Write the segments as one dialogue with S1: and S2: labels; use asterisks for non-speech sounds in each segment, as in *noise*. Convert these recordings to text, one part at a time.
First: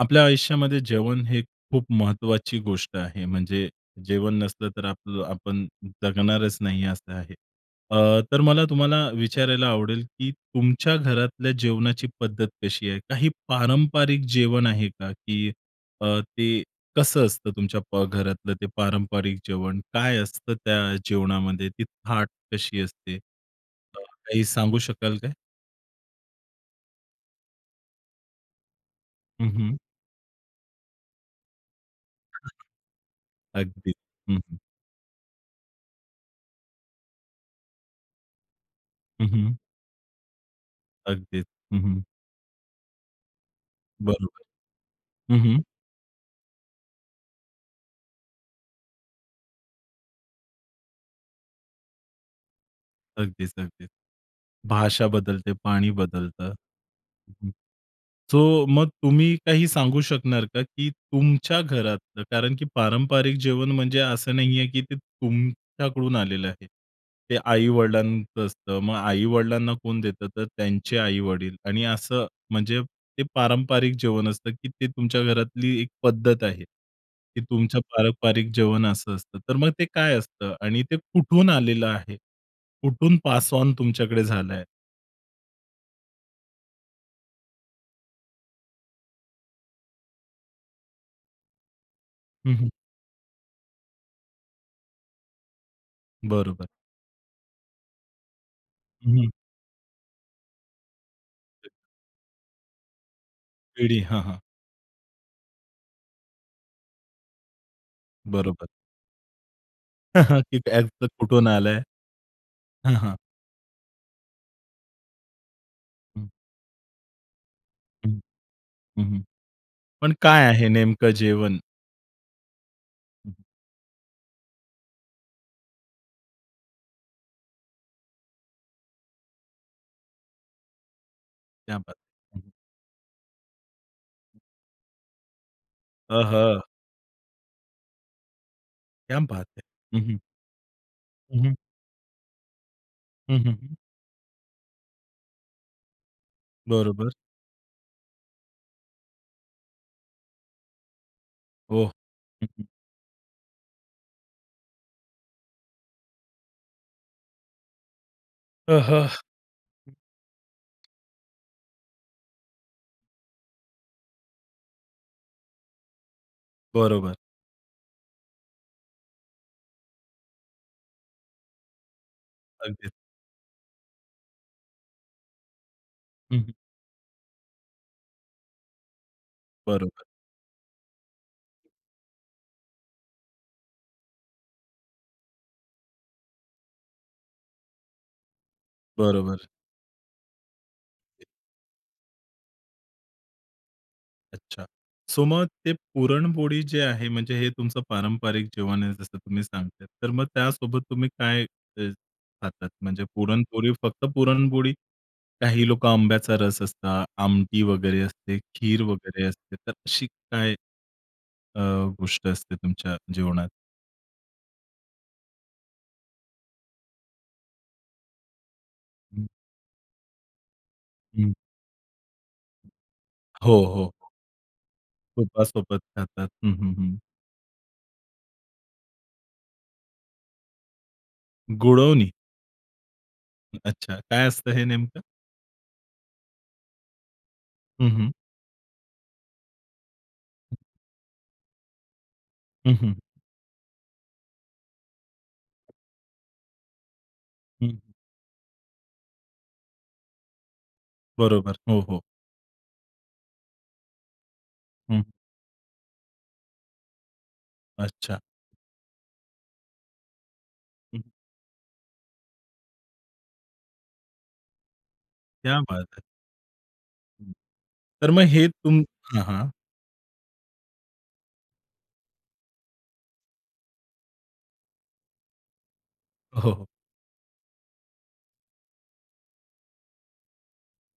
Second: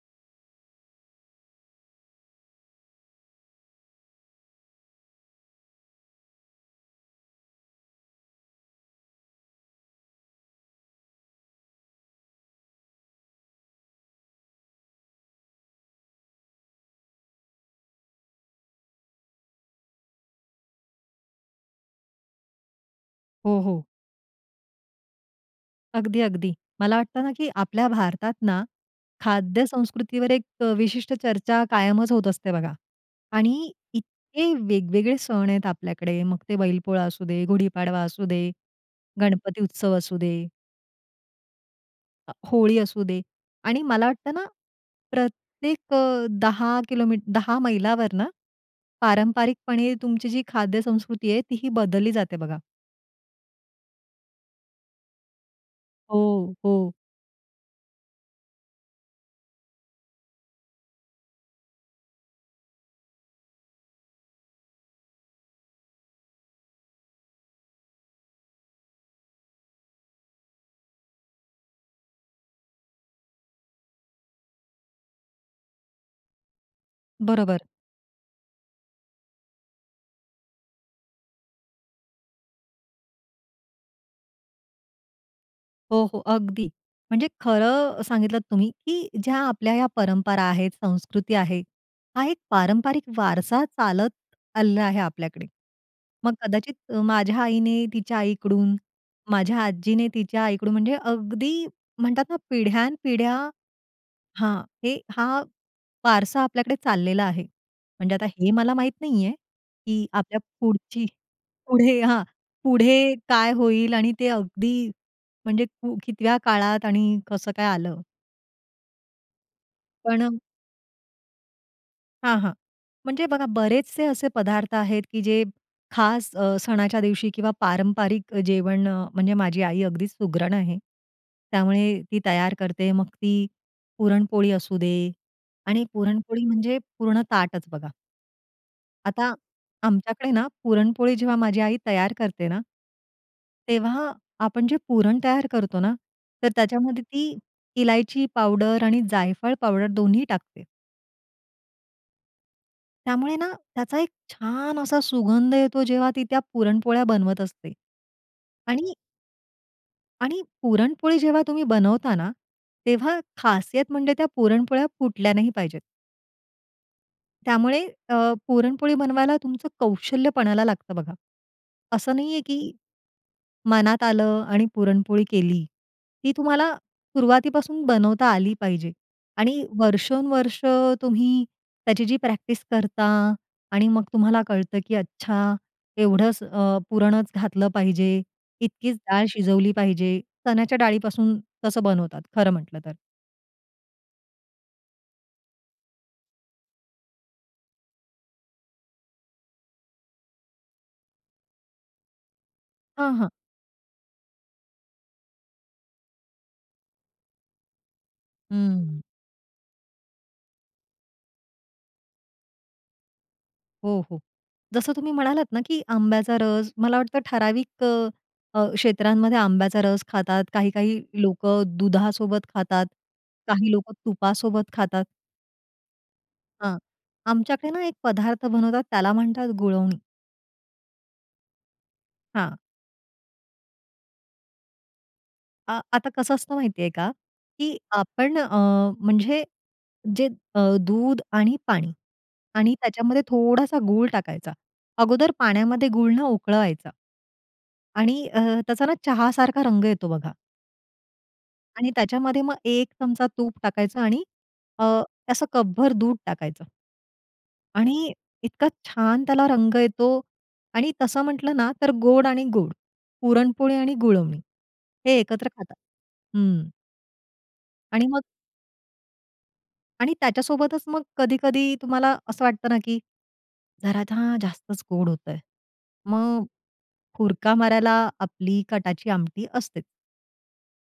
S1: आपल्या आयुष्यामध्ये जेवण हे खूप महत्त्वाची गोष्ट आहे. म्हणजे जेवण नसलं तर आपलं आपण जगणारच नाही असं आहे. अ, तर मला तुम्हाला विचारायला आवडेल, की तुमच्या घरातल्या जेवणाची पद्धत कशी आहे? काही पारंपरिक जेवण आहे का? की अ, ते कसं असतं तुमच्या प घरातलं ते पारंपरिक जेवण? काय असतं त्या जेवणामध्ये? ती थाट कशी असते? अ,
S2: हो, हो.
S1: काही सांगू शकाल काय?
S2: अगदी, अगदी. मला वाटत ना, की आपल्या भारतात ना
S1: हं, हं.
S2: खाद्यसंस्कृतीवर एक अ, विशिष्ट चर्चा कायमच होत
S1: *unintelligible*
S2: असते बघा आणि
S1: अगदी, हं,
S2: इतके
S1: हं.
S2: वेगवेगळे सण आहेत आपल्याकडे मग ते बैलपोळा असू दे, गुढीपाडवा असू दे,
S1: हं, हं.
S2: गणपती उत्सव असू दे.
S1: अगदीच, हं, हं.
S2: अ, होळी असू दे आणि मला वाटतं
S1: बरोबर.
S2: ना,
S1: हं, हं.
S2: प्रत्येक अ, 10 किलोमीट 10 मैलावर ना, पारंपरिकपणे तुमची जी खाद्यसंस्कृती आहे, तीही बदलली जाते बघा.
S1: अगदीच, अगदीच. भाषा बदलते, पाणी
S2: हो,
S1: बदलतं.
S2: हो.
S1: हं, हं, सो मग तुम्ही काही सांगू शकणार का, की तुमच्या घरातलं, कारण की पारंपरिक जेवण म्हणजे असं नाहीये, की ते तुमच्याकडून आलेलं आहे. ते आई-वडिलांचं असतं. मग आई-वडिलांना कोण देतं, तर त्यांचे आई-वडील आणि असं म्हणजे ते पारंपरिक जेवण असतं, की ते तुमच्या घरातली एक पद्धत आहे, की
S2: बरोबर.
S1: तुमचं पारंपरिक जेवण असं असतं. तर मग ते काय असतं? आणि ते कुठून आलेलं आहे? कुठून पासऑन तुमच्याकडे झालं आहे?
S2: हो, हो, अगदी. म्हणजे खरं सांगितलं तुम्ही, की ज्या आपल्या ह्या परंपरा आहेत, संस्कृती आहे, हा एक
S1: हं, हं.
S2: पारंपारिक वारसा चालत आलेला आहे आपल्याकडे. मग
S1: बरोबर.
S2: कदाचित माझ्या आईने तिच्या आईकडून,
S1: हं, हं.
S2: माझ्या आजीने तिच्या आईकडून, म्हणजे अगदी म्हणतात ना, पिढ्यानपिढ्या
S1: पिढी. हां, हां.
S2: हां, हे हा वारसा आपल्याकडे चाललेला आहे. म्हणजे आता हे
S1: बरोबर.
S2: मला माहित नाहीये, की आपल्या
S1: *chuckles*
S2: पुढची
S1: *unintelligible* कुठून आलंय.
S2: पुढे हां,
S1: हां,
S2: पुढे
S1: हां.
S2: काय होईल आणि ते अगदी, म्हणजे
S1: हं.
S2: कितव्या काळात आणि कसं काय आलं?
S1: हं. हं, हं, पण
S2: पण
S1: काय आहे नेमकं जेवण?
S2: हां, हां, म्हणजे
S1: हं.
S2: बघा, बरेचसे असे पदार्थ आहेत, की जे खास, अ, सणाच्या दिवशी किंवा पारंपरिक जेवण, म्हणजे माझी आई अगदीच सुगरण आहे.
S1: क्या बात
S2: त्यामुळे ती
S1: है! हं.
S2: तयार करते, मग ती पुरणपोळी असू दे आणि पुरणपोळी
S1: अहा!
S2: म्हणजे पूर्ण ताटच बघा.
S1: क्या
S2: आता
S1: बात है! हं, हं.
S2: आमच्याकडे ना, पुरणपोळी जेव्हा
S1: हं, हं.
S2: माझी आई तयार करते ना
S1: हं, हं, हं.
S2: तेव्हा आपण जे पुरण तयार करतो ना, तर त्याच्यामध्ये
S1: बरोबर.
S2: ती इलायची पावडर आणि जायफळ पावडर दोन्ही टाकते.
S1: ओह! हं, हं.
S2: त्यामुळे ना, त्याचा एक छान असा सुगंध येतो, जेव्हा ती त्या पुरणपोळ्या बनवत असते. आणि
S1: अहह! हं.
S2: आणि पुरणपोळी जेव्हा तुम्ही बनवता ना, तेव्हा खासियत म्हणजे त्या पुरणपोळ्या फुटल्या नाही पाहिजेत.
S1: बरोबर.
S2: त्यामुळे, अ, पुरणपोळी बनवायला तुमचं कौशल्य पणाला लागतं बघा. असं नाहीये, की
S1: अगदीच.
S2: मनात आलं आणि पुरणपोळी केली. ती
S1: हं, हं.
S2: तुम्हाला सुरुवातीपासून बनवता आली पाहिजे. आणि
S1: बरोबर.
S2: वर्षोनवर्ष तुम्ही त्याची जी प्रॅक्टिस करता आणि मग तुम्हाला कळतं, की अच्छा, एवढंच अ, पुरणच घातलं पाहिजे, इतकीच डाळ
S1: बरोबर आहे.
S2: शिजवली पाहिजे, चण्याच्या डाळीपासून कसं बनवतात, खरं म्हटलं तर.
S1: अच्छा, सो मग ते पुरणपोळी जे आहे, म्हणजे हे तुमचं पारंपरिक जेवण आहे, जसं तुम्ही सांगताय, तर मग त्यासोबत तुम्ही काय अ, खातात? म्हणजे
S2: हां, हां.
S1: पुरणपोळी फक्त पुरणपोळी? काही लोकं आंब्याचा रस असतो, आमटी वगैरे असते, खीर
S2: हं.
S1: वगैरे असते, तर अशी काय अ, गोष्ट असते तुमच्या जेवणात?
S2: हो, हो. जसं तुम्ही म्हणालात ना की आंब्याचा रस, मला वाटतं ठराविक अ, अ,
S1: हं.
S2: क्षेत्रांमध्ये आंब्याचा रस खातात, काही-काही
S1: हं.
S2: लोकं दुधासोबत खातात,
S1: हो, हो,
S2: काही लोकं
S1: हो.
S2: तुपासोबत खातात.
S1: तुपासोबत खातात. हं, हं,
S2: हां.
S1: हं.
S2: आमच्याकडे ना एक पदार्थ बनवतात त्याला म्हणतात गुळवणी.
S1: गुळवणी?
S2: हां.
S1: अच्छा, काय असतं हे नेमकं?
S2: अ आता कसं असतं माहितीये का? की
S1: हं, हं.
S2: आपण अ, म्हणजे जे
S1: हं.
S2: अ, दूध आणि पाणी. आणि
S1: हं, हं.
S2: त्याच्यामध्ये थोडासा गूळ टाकायचा. अगोदर पाण्यामध्ये गूळ ना उकळवायचा.
S1: हं.
S2: आणि अ, त्याचा ना चहासारखा रंग येतो बघा
S1: बरोबर. हो,
S2: आणि
S1: हो.
S2: त्याच्यामध्ये मग एक चमचा तूप टाकायचं आणि अ,
S1: हं.
S2: ते असं कपभर दूध टाकायचं. आणि
S1: अच्छा.
S2: इतका छान त्याला रंग येतो आणि
S1: हं.
S2: तसं म्हटलं ना तर गोड आणि गुळ पुरणपोळी आणि गुळवणी हे एकत्र
S1: क्या
S2: खातात
S1: बात है!
S2: हं.
S1: हं,
S2: आणि
S1: तर
S2: मग
S1: मग हे तुम हां, हां.
S2: आणि त्याच्यासोबतच मग कधी-कधी तुम्हाला असं वाटतं ना की, जरा ना जास्तच गोड होतय. मग
S1: हो, हो.
S2: हुरका मारायला आपली कटाची आमटी असते.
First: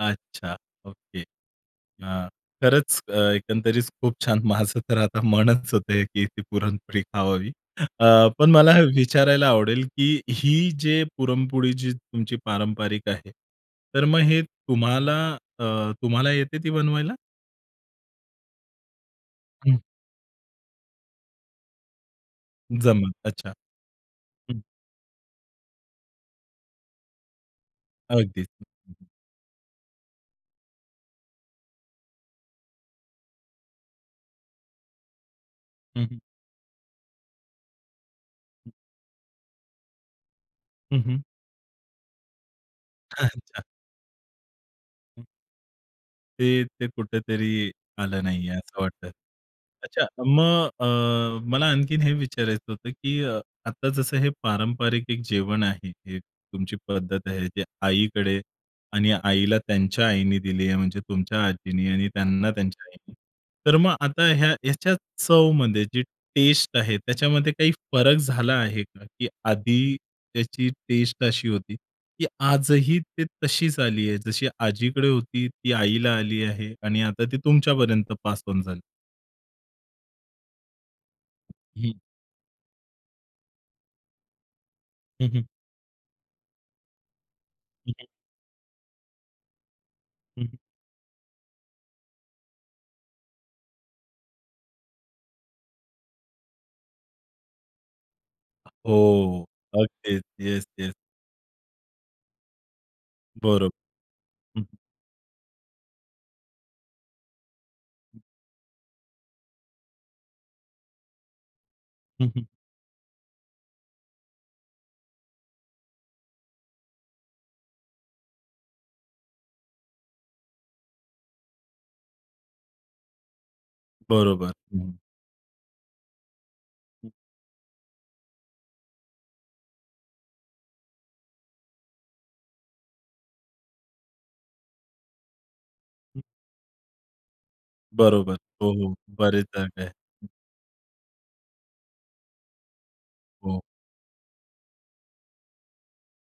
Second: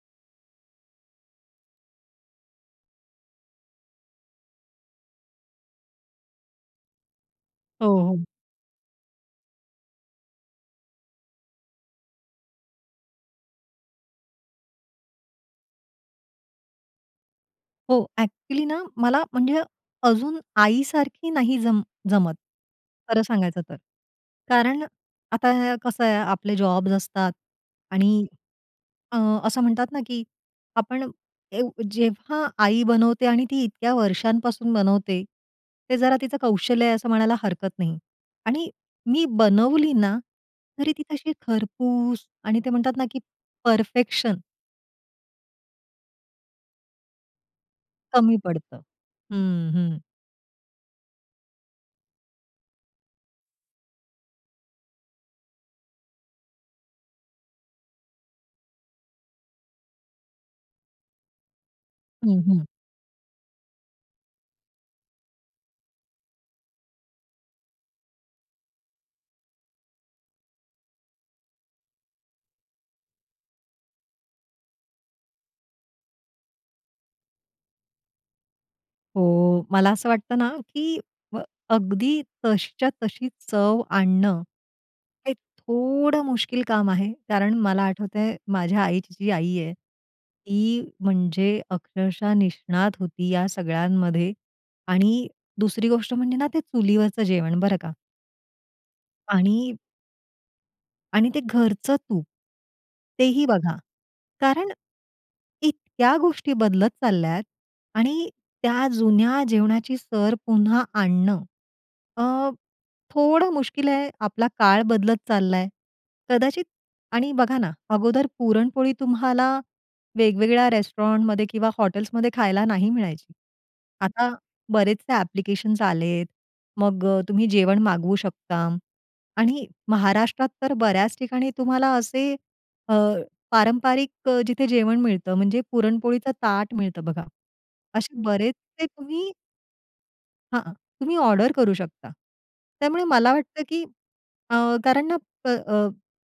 S1: अच्छा! ओके. अ, खरंच अ, एकंदरीत खूप छान! माझं तर आता मनच होत, की ती पुरणपोळी खावावी.
S2: हो, हो.
S1: अ, पण मला हे विचारायला आवडेल, की ही जे पुरणपोळी जी तुमची पारंपरिक आहे, तर मग हे तुम्हाला अ, तुम्हाला येते ती बनवायला?
S2: हो, ॲक्च्युअलीनां मला म्हणजे
S1: हं.
S2: अजून आईसारखी नाही जम जमत,
S1: जमलं.
S2: खरं
S1: अच्छा,
S2: सांगायचं तर.
S1: हं.
S2: कारण आता कसं आहे आपले जॉब्स असतात आणि
S1: अगदीच. *unintelligible*
S2: अ, असं म्हणतात ना, की आपण ए जेव्हा आई बनवते आणि ती इतक्या वर्षांपासून बनवते ते
S1: हं,
S2: जरा
S1: हं.
S2: तिचं कौशल्य आहे असं म्हणायला हरकत नाही आणि
S1: हं.
S2: मी बनवली ना, तरी
S1: हं,
S2: ती
S1: हं.
S2: तशी खरपूस आणि ते म्हणतात ना, की
S1: *chuckles* अच्छा!
S2: परफेक्शन.
S1: हं. ते ते कुठेतरी आलं
S2: कमी
S1: नाही आहे असं
S2: पडतं.
S1: वाटतं.
S2: हं, हं.
S1: अच्छा मग अ, मला आणखीन हे विचारायचं होतं, की अ, आता जसं हे पारंपरिक एक जेवण आहे, हे तुमची पद्धत आहे, ते आईकडे आणि आईला त्यांच्या आईने दिली आहे म्हणजे तुमच्या आजींनी आणि
S2: हं,
S1: त्यांना
S2: हं.
S1: त्यांच्या आईने. तर मग आता ह्या ह्याच्या चवमध्ये जी टेस्ट आहे त्याच्यामध्ये काही फरक झाला आहे का? की आधी त्याची टेस्ट अशी होती. की आजही ती तशीच आली आहे जशी आजीकडे होती ती आईला आली आहे आणि आता ती तुमच्यापर्यंत पास ओन झाली.
S2: हो. मला असं वाटतं ना, की अ,
S1: हं.
S2: अगदी तशीच्या तशी चव आणणं,
S1: हं,
S2: ते
S1: हं.
S2: थोडं मुश्किल काम आहे, कारण मला
S1: हं, हं.
S2: आठवतंय माझ्या आईची जी आई आहे,
S1: हं, हं.
S2: ती म्हणजे अक्षरशः निष्णात होती या सगळ्यांमध्ये आणि दुसरी गोष्ट म्हणजे ना, ते चुलीवरचं जेवण बरं का.
S1: हो,
S2: आणि
S1: अगदीच. Yes, yes.
S2: आणि ते घरचं तूप, तेही
S1: बरं.
S2: बघा
S1: हं.
S2: कारण इतक्या गोष्टी बदलत चालल्यात
S1: हं.
S2: आणि त्या जुन्या जेवणाची सर पुन्हा आणणं
S1: हं, हं.
S2: अ, थोडं मुश्किल आहे, आपला काळ बदलत चाललाय. कदाचित आणि बघा ना, अगोदर पुरणपोळी तुम्हाला वेगवेगळ्या रेस्टॉरंटमध्ये किंवा हॉटेल्समध्ये खायला नाही मिळायची. आता
S1: बरोबर. हं, हं.
S2: बरेचसे ॲप्लिकेशन्स आलेत, मग
S1: हं.
S2: अ, तुम्ही जेवण मागवू शकता आणि महाराष्ट्रात तर बऱ्याच ठिकाणी तुम्हाला असे अ, पारंपारिक अ, जिथे जेवण मिळतं म्हणजे
S1: हं.
S2: पुरणपोळीचा ताट मिळतं बघा. असे
S1: बरोबर, हो,
S2: बरेचसे
S1: हो.
S2: तुम्ही
S1: बरेच जागा आहे. हं.
S2: हां, तुम्ही ऑर्डर करू शकता. त्यामुळे मला
S1: हो.
S2: वाटतं, की अ, कारण ना, अ,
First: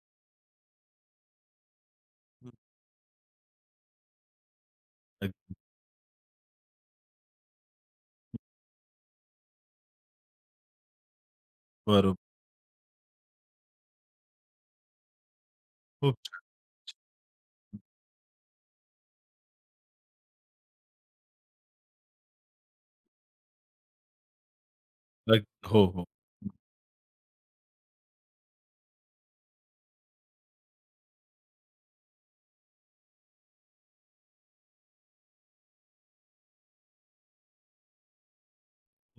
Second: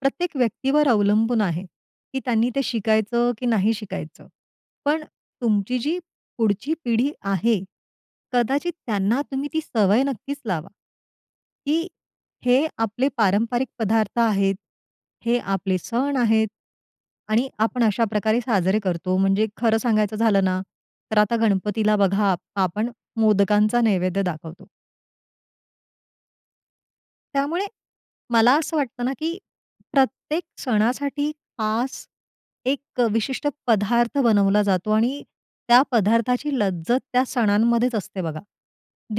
S2: प्रत्येक व्यक्तीवर अवलंबून आहे, की त्यांनी ते शिकायचं की नाही शिकायचं. पण
S1: अगदी.
S2: तुमची जी पुढची पिढी आहे,
S1: हं.
S2: कदाचित त्यांना तुम्ही ती सवय नक्कीच लावा की
S1: बरोब
S2: हे आपले पारंपरिक पदार्थ आहेत, हे आपले
S1: खुप
S2: सण
S1: छान.
S2: आहेत. आणि
S1: हं.
S2: आपण अशा प्रकारे साजरे करतो. म्हणजे खरं सांगायचं झालं ना, तर आता गणपतीला बघा, आ आपण मोदकांचा नैवेद्य दाखवतो.
S1: *unintelligible* हो, हो.
S2: त्यामुळे, मला असं वाटतं ना, की प्रत्येक सणासाठी खास, एक अ, विशिष्ट पदार्थ बनवला जातो आणि त्या पदार्थाची लज्जत त्या सणांमध्येच असते बघा.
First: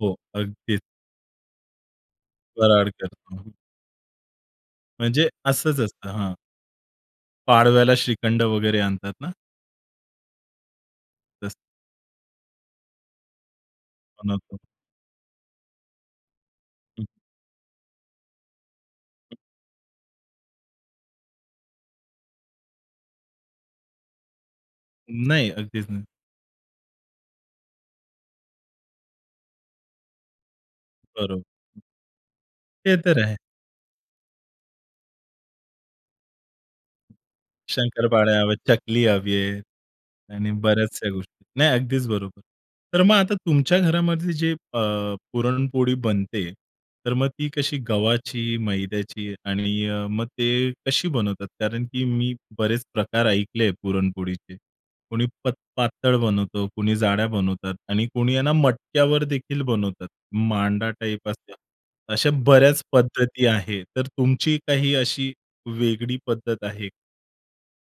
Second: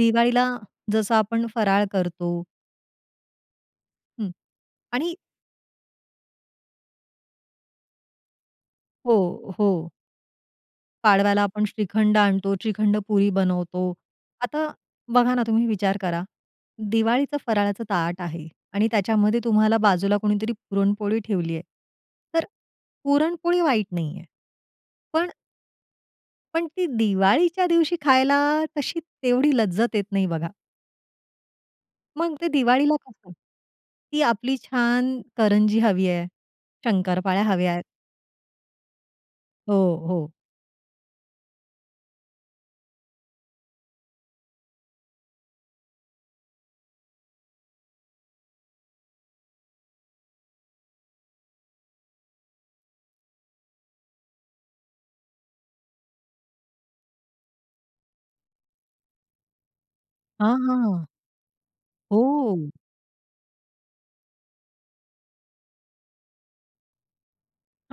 S1: हो, अगदीच.
S2: जसं आपण फराळ करतो
S1: फराळ करतो.
S2: हं आणि
S1: म्हणजे असंच असतं. हं. पाडव्याला श्रीखंड वगैरे आणतात ना?
S2: हो, हो. पाडव्याला
S1: *unintelligible*
S2: आपण श्रीखंड आणतो, श्रीखंड पुरी बनवतो,
S1: बनवतो.
S2: आता बघा ना, तुम्ही विचार करा,
S1: हं.
S2: दिवाळीचा फराळाचं ताट आहे आणि
S1: *unintelligible*
S2: त्याच्यामध्ये तुम्हाला बाजूला कुणीतरी पुरणपोळी ठेवली आहे. तर पुरणपोळी वाईट नाहीये. पण
S1: नाही, अगदीच नाही.
S2: पण ती दिवाळीच्या दिवशी खायला, तशी तेवढी लज्जत येत नाही बघा.
S1: बरोब
S2: मग ते
S1: ते
S2: दिवाळीला
S1: तर
S2: कसं?
S1: आहे.
S2: ती आपली छान करंजी हवी आहे, शंकरपाळ्या हव्या आहेत.
S1: शंकरपाळ्या, चकली हवी आहे
S2: हो, हो.
S1: आणि बऱ्याचशा गोष्टी नाही, अगदीच बरोबर. तर मग आता तुमच्या घरामध्ये जे अ, पुरणपोळी बनते, तर मग ती कशी गव्हाची, मैद्याची आणि अ, मग ते कशी बनवतात, कारण की मी बरेच प्रकार ऐकले आहे पुरणपोळीचे, कोणी पत पातळ बनवतं, कुणी जाड्या बनवतात आणि कुणी यांना मटक्यावर देखील बनवतात.
S2: हां,
S1: मांडा
S2: हां.
S1: टाइप असते. अशा
S2: हो.
S1: बऱ्याच पद्धती आहे. तर तुमची काही अशी वेगळी पद्धत आहे?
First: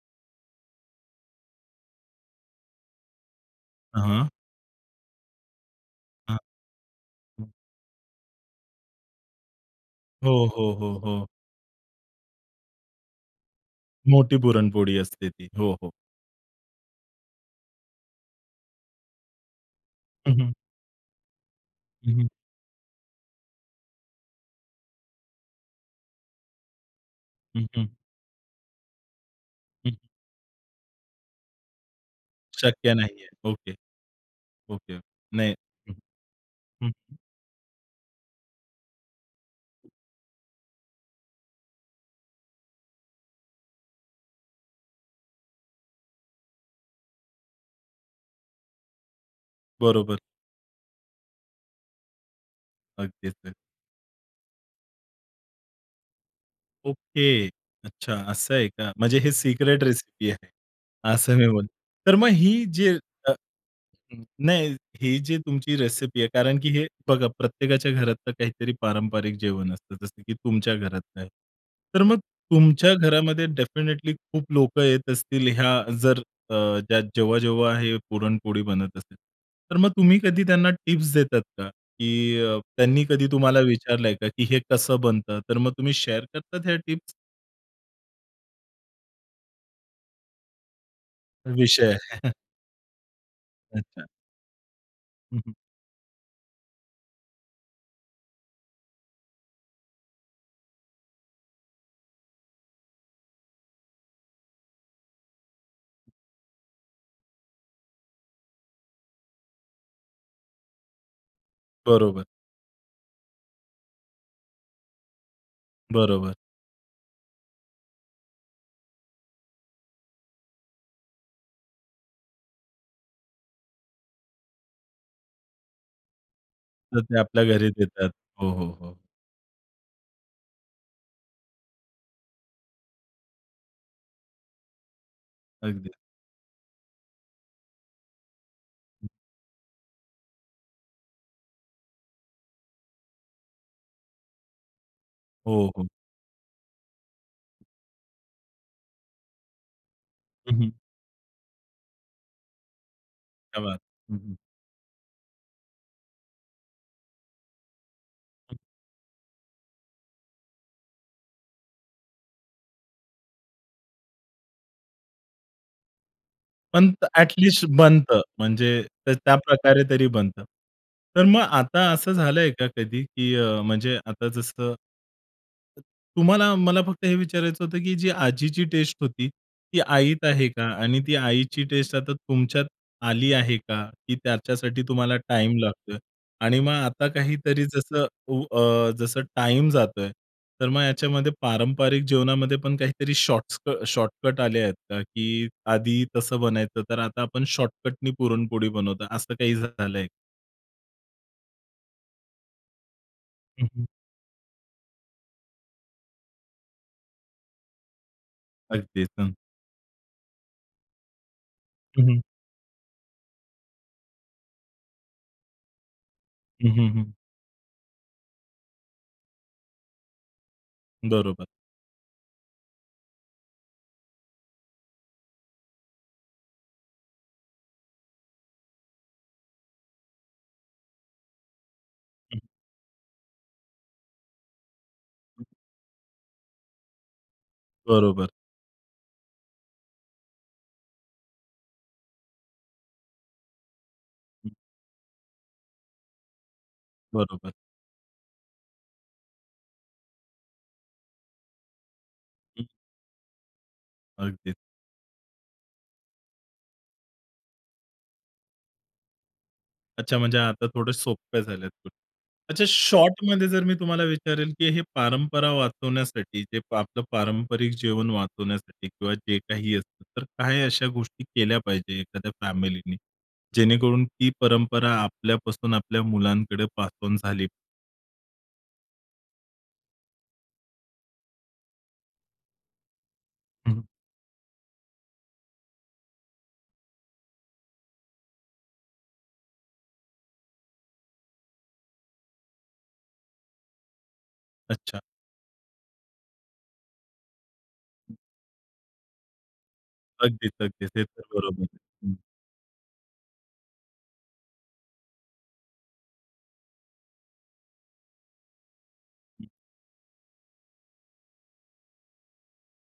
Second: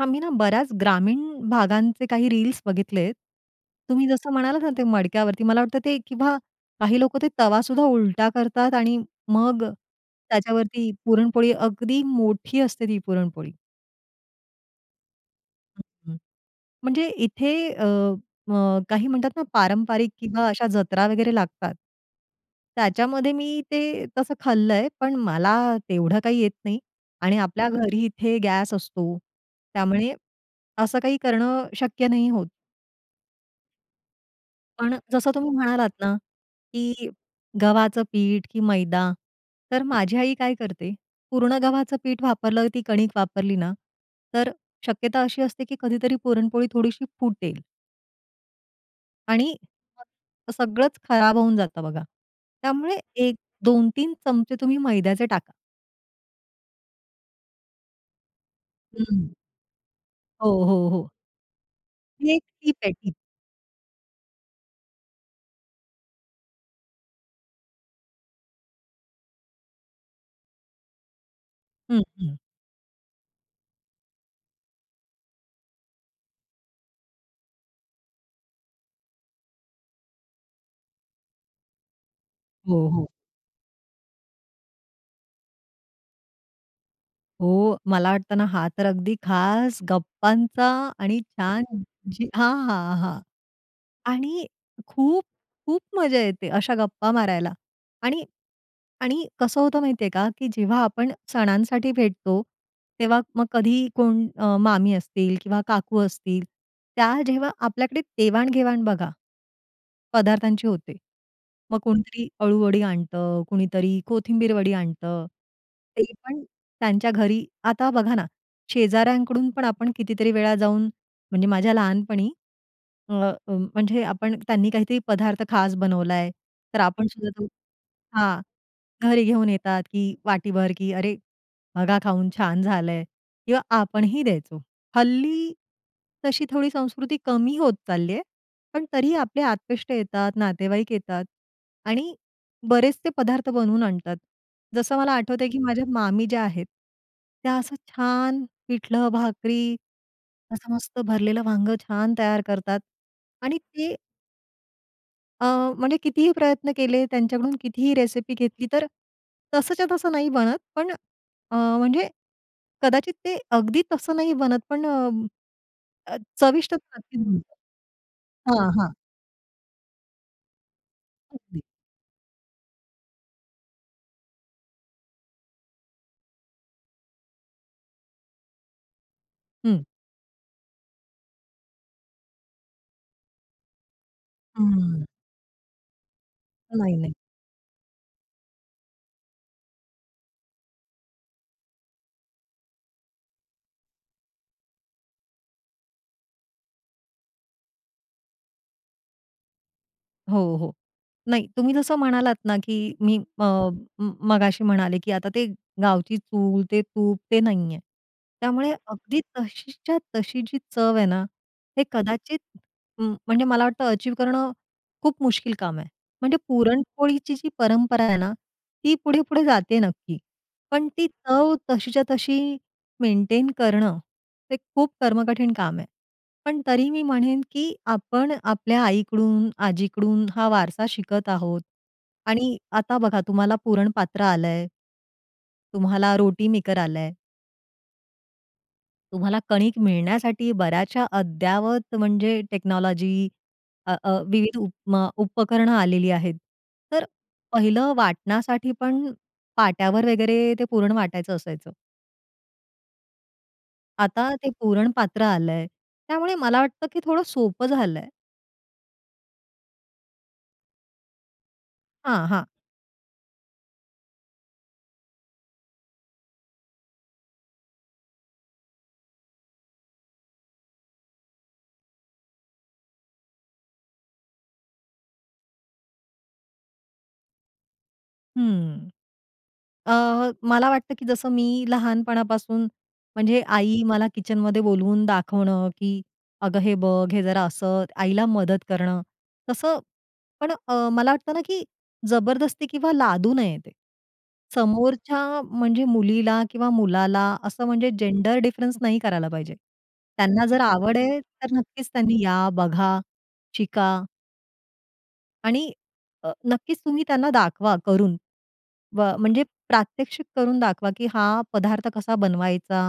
S2: आम्ही ना, बऱ्याच ग्रामीण भागांचे काही रील्स बघितलेत.
S1: हं,
S2: तुम्ही
S1: हं.
S2: जसं म्हणालात ना ते मडक्यावरती मला वाटतं ते किंवा
S1: हां,
S2: काही लोकं ते तवा सुद्धा उलटा करतात आणि मग
S1: हो, हो,
S2: त्याच्यावरती
S1: हो, हो.
S2: पुरणपोळी अगदी मोठी असते ती पुरणपोळी.
S1: मोठी पुरणपोळी असते ती. हो, हो.
S2: म्हणजे इथे अ, अ, काही म्हणतात ना, पारंपरिक
S1: हं,
S2: किंवा
S1: हं.
S2: अशा जत्रा वगैरे लागतात.
S1: हं, हं
S2: त्याच्यामध्ये मी ते तसं खाल्लंय. पण मला तेवढं काही येत नाही आणि
S1: हं,
S2: आपल्या
S1: हं.
S2: घरी इथे गॅस असतो.
S1: हं.
S2: त्यामुळे असं काही करणं शक्य नाही होत.
S1: शक्य नाहीये. ओके,
S2: पण
S1: ओके,
S2: जसं तुम्ही
S1: नाही.
S2: म्हणालात
S1: हं,
S2: ना, की
S1: हं.
S2: गव्हाचं पीठ की मैदा, तर माझी आई काय करते, पूर्ण गव्हाचं पीठ वापरलं ती कणिक वापरली ना तर शक्यता अशी असते की कधीतरी पुरणपोळी थोडीशी फुटेल. आणि
S1: बरोबर.
S2: तर सगळंच खराब होऊन जातं बघा. त्यामुळे
S1: अगदीच.
S2: एक
S1: *unintelligible*
S2: दोन तीन चमचे तुम्ही मैद्याचे टाका.
S1: ओके. अच्छा असं आहे का? म्हणजे हे
S2: हं.
S1: सिक्रेट रेसिपी आहे.
S2: हो, हो, हो.
S1: असं मी म्हण तर मग
S2: ही एक
S1: ही
S2: टीप
S1: जी
S2: आहे टीप.
S1: अ, नाही ही जी तुमची रेसिपी आहे कारण की हे बघा प्रत्येकाच्या घरातलं काहीतरी पारंपरिक जेवण असतं, जसं की तुमच्या घरात आहे.
S2: हं,
S1: तर मग
S2: हं.
S1: तुमच्या घरामध्ये डेफिनिटली खूप लोकं येत असतील, ह्या जर अ, जेव्हा-जेव्हा हे पुरणपोळी बनत असते. तर मग तुम्ही कधी त्यांना टिप्स देतात का? की
S2: हो,
S1: त्यांनी
S2: हो.
S1: कधी तुम्हाला विचारलंय का की हे कसं बनतं, तर मग तुम्ही शेअर करतात हे टिप्स?
S2: हो. मला वाटतं ना हा, तर अगदी खास गप्पांचा आणि छान
S1: विषय आहे.
S2: जी
S1: *chuckles*
S2: हां, हां, हां.
S1: अच्छा.
S2: आणि खूप,
S1: हं, हं.
S2: खूप मजा येते अशा गप्पा मारायला. आणि आणि कसं होतं माहितीये का की जेव्हा आपण सणांसाठी भेटतो, तेव्हा मग कधीही कोण अ, मामी असतील किंवा काकू असतील त्या जेव्हा आपल्याकडे देवाण-घेवाण बघा पदार्थांची होते. मग
S1: बरोबर.
S2: कोणीतरी अळूवडी आणतं, कुणीतरी कोथिंबीर वडी आणतं ते
S1: बरोबर.
S2: पण त्यांच्या घरी आता बघा ना शेजाऱ्यांकडून पण आपण कितीतरी वेळा जाऊन म्हणजे माझ्या लहानपणी अ, म्हणजे आपण त्यांनी काहीतरी पदार्थ खास बनवला आहे, तर
S1: तर
S2: आपण
S1: ते
S2: सुद्धा
S1: आपल्या
S2: तो
S1: घरी देतात.
S2: हां.
S1: हो, हो, हो.
S2: घरी घेऊन येतात की वाटीभर की "अरे! बघा खाऊन छान झालंय. किंवा आपणही द्यायचो. हल्ली
S1: अगदी.
S2: तशी थोडी संस्कृती कमी होत चालली आहे पण तरीही आपले आप्तेष्ट येतात, नातेवाईक येतात आणि बरेच ते पदार्थ बनवून आणतात. जसं मला आठवतंय, की
S1: हो,
S2: माझ्या
S1: हो.
S2: मामी ज्या आहेत, त्या असं छान पिठलं भाकरी
S1: हं, हं.
S2: असं मस्त भरलेलं वांग छान तयार करतात. आणि
S1: क्या बात!
S2: ते
S1: हं, हं.
S2: अ, म्हणजे कितीही प्रयत्न केले, त्यांच्याकडून कितीही रेसिपी घेतली, तर तसंच्या तसं नाही बनत, पण अ, म्हणजे कदाचित ते अगदी तसं नाही बनत, पण अ, चविष्ट
S1: पण
S2: नक्कीच
S1: ॲट
S2: बनत.
S1: लिस्ट बनतं,
S2: हां,
S1: म्हणजे
S2: हां.
S1: ते त्याप्रकारे तरी बनतं. तर मग
S2: अगदी.
S1: आता असं झालंय का, कधी की अ, म्हणजे आता जसं तुम्हाला मला फक्त हे विचारायचं होतं, की जी आजीची टेस्ट होती, ती
S2: हं.
S1: आईत आहे का? आणि ती आईची टेस्ट आता तुमच्यात आली आहे का? की त्याच्यासाठी
S2: हम्म.
S1: तुम्हाला टाईम लागतोय? आणि मग
S2: नाही,
S1: आता
S2: नाही.
S1: काहीतरी, जसं उ अ, जसं टाईम जातोय, तर मग याच्यामध्ये पारंपरिक जेवणामध्ये पण काहीतरी शॉर्ट्स शॉर्टकट आले आहेत का? की आधी तसं बनायचं, तर आता आपण शॉर्टकटनी पुरणपोळी बनवतो, असं काही झालंय?
S2: हो, हो. नाही, तुम्ही जसं म्हणालात ना, की मी अ,
S1: हं, हं.
S2: म मगाशी म्हणाले, की आता ते गावची चूल, ते तूप, ते नाहीये. त्यामुळे
S1: अगदीच,
S2: अगदी
S1: हं.
S2: तशीच्या तशी जी चव आहे ना, हे
S1: हं, हं.
S2: कदाचित, म म्हणजे मला वाटतं, अचीव्ह करणं खूप मुश्किल काम आहे. म्हणजे
S1: हं, हं, हं.
S2: पुरणपोळीची जी परंपरा आहे ना, ती पुढे-पुढे जाते आहे नक्की. पण ती
S1: बरोबर.
S2: चव तशीच्या तशी मेंटेन करणं, हे खूप कर्मकठीण काम आहे. पण तरी मी म्हणेन, की आपण आपल्या आईकडून, आजीकडून हा वारसा शिकत आहोत.
S1: हं.
S2: आणि आता बघा, तुम्हाला पुरण पात्र आलंय तुम्हाला रोटी मेकर आलंय.
S1: बरोबर.
S2: तुम्हाला कणिक मिळण्यासाठी बऱ्याचशा अद्यावत म्हणजे टेक्नॉलॉजी अ, अ,
S1: हं.
S2: विविध उपमा उपकरण आलेली आहेत. तर
S1: बरोबर.
S2: पहिलं वाटण्यासाठी पण पाट्यावर वगैरे ते पूर्ण वाटायचं असायचं.
S1: हं.
S2: आता ते
S1: अगदीच.
S2: पुरण पात्र आलंय. त्यामुळे मला वाटतं की थोडं सोपं झालंय.
S1: अच्छा! म्हणजे आता थोडे सोप्या झाल्यात.
S2: हां, हां.
S1: अच्छा, शॉर्टमध्ये जर मी तुम्हाला विचारेल, की हे परंपरा वाचवण्यासाठी, जे आपलं पारंपारिक जीवन वाचवण्यासाठी किंवा जे काही असतं. तर काही अशा गोष्टी केल्या पाहिजे एखाद्या फॅमिलीनी जेणेकरून ती परंपरा आपल्यापासून आपल्या मुलांकडे पास ऑन झाली.
S2: हं, अ, मला वाटतं, की जसं मी लहानपणापासून म्हणजे
S1: हं,
S2: आई
S1: हं.
S2: मला किचनमध्ये बोलवून दाखवणं, की "अगं! हे बघ हे जरा." असं आईला मदत करणं तसं पण अ, मला वाटतं ना, की जबरदस्ती किंवा लादू नये ते
S1: अच्छा!
S2: समोरच्या म्हणजे मुलीला किंवा मुलाला असं म्हणजे जेंडर डिफरन्स नाही करायला पाहिजे. त्यांना
S1: अगदीच,
S2: जर
S1: अगदीच. ते
S2: आवडेल
S1: तर
S2: तर
S1: बरोबर
S2: नक्कीच
S1: *unintelligible*
S2: त्यांनी या बघा, शिका. आणि अ, नक्कीच तुम्ही त्यांना दाखवा करून. म म्हणजे प्रात्यक्षिक करून दाखवा की हा पदार्थ कसा बनवायचा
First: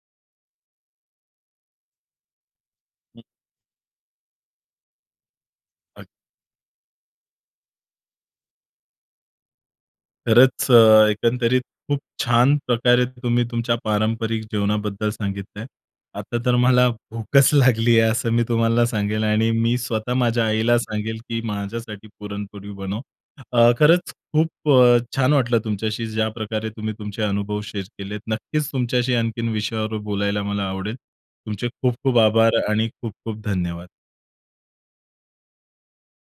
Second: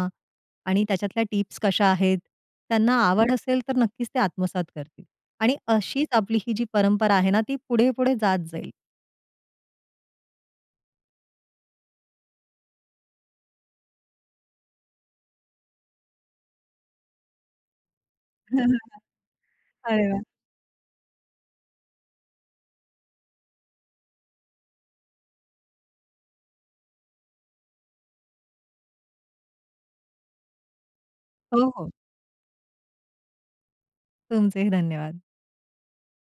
S2: आणि त्याच्यातल्या टिप्स कशा आहेत? त्यांना
S1: *unintelligible*
S2: आवड असेल तर नक्कीच ते आत्मसात करतील आणि
S1: *unintelligible*
S2: अशीच आपली ही जी परंपरा आहे ना ती पुढे-पुढे जात जाईल.
S1: खरंच एकंदरीत खूप छान प्रकारे तुम्ही तुमच्या पारंपरिक जीवनाबद्दल सांगितलंय. आता तर मला भूकच लागली आहे. असं मी तुम्हाला
S2: *chuckles*
S1: सांगेल आणि मी
S2: अरे
S1: स्वतः
S2: वाह!
S1: माझ्या आईला सांगेल, की माझ्यासाठी पुरणपोळी बनव. अ, खरंच खूप अ, छान वाटलं तुमच्याशी ज्या प्रकारे तुम्ही तुमचे अनुभव शेअर केलेत नक्कीच तुमच्याशी आणखीन विषयावर बोलायला मला आवडेल. तुमचे
S2: हो, हो.
S1: खूप-खूप आभार आणि खूप-खूप धन्यवाद!
S2: तुमचेही धन्यवाद.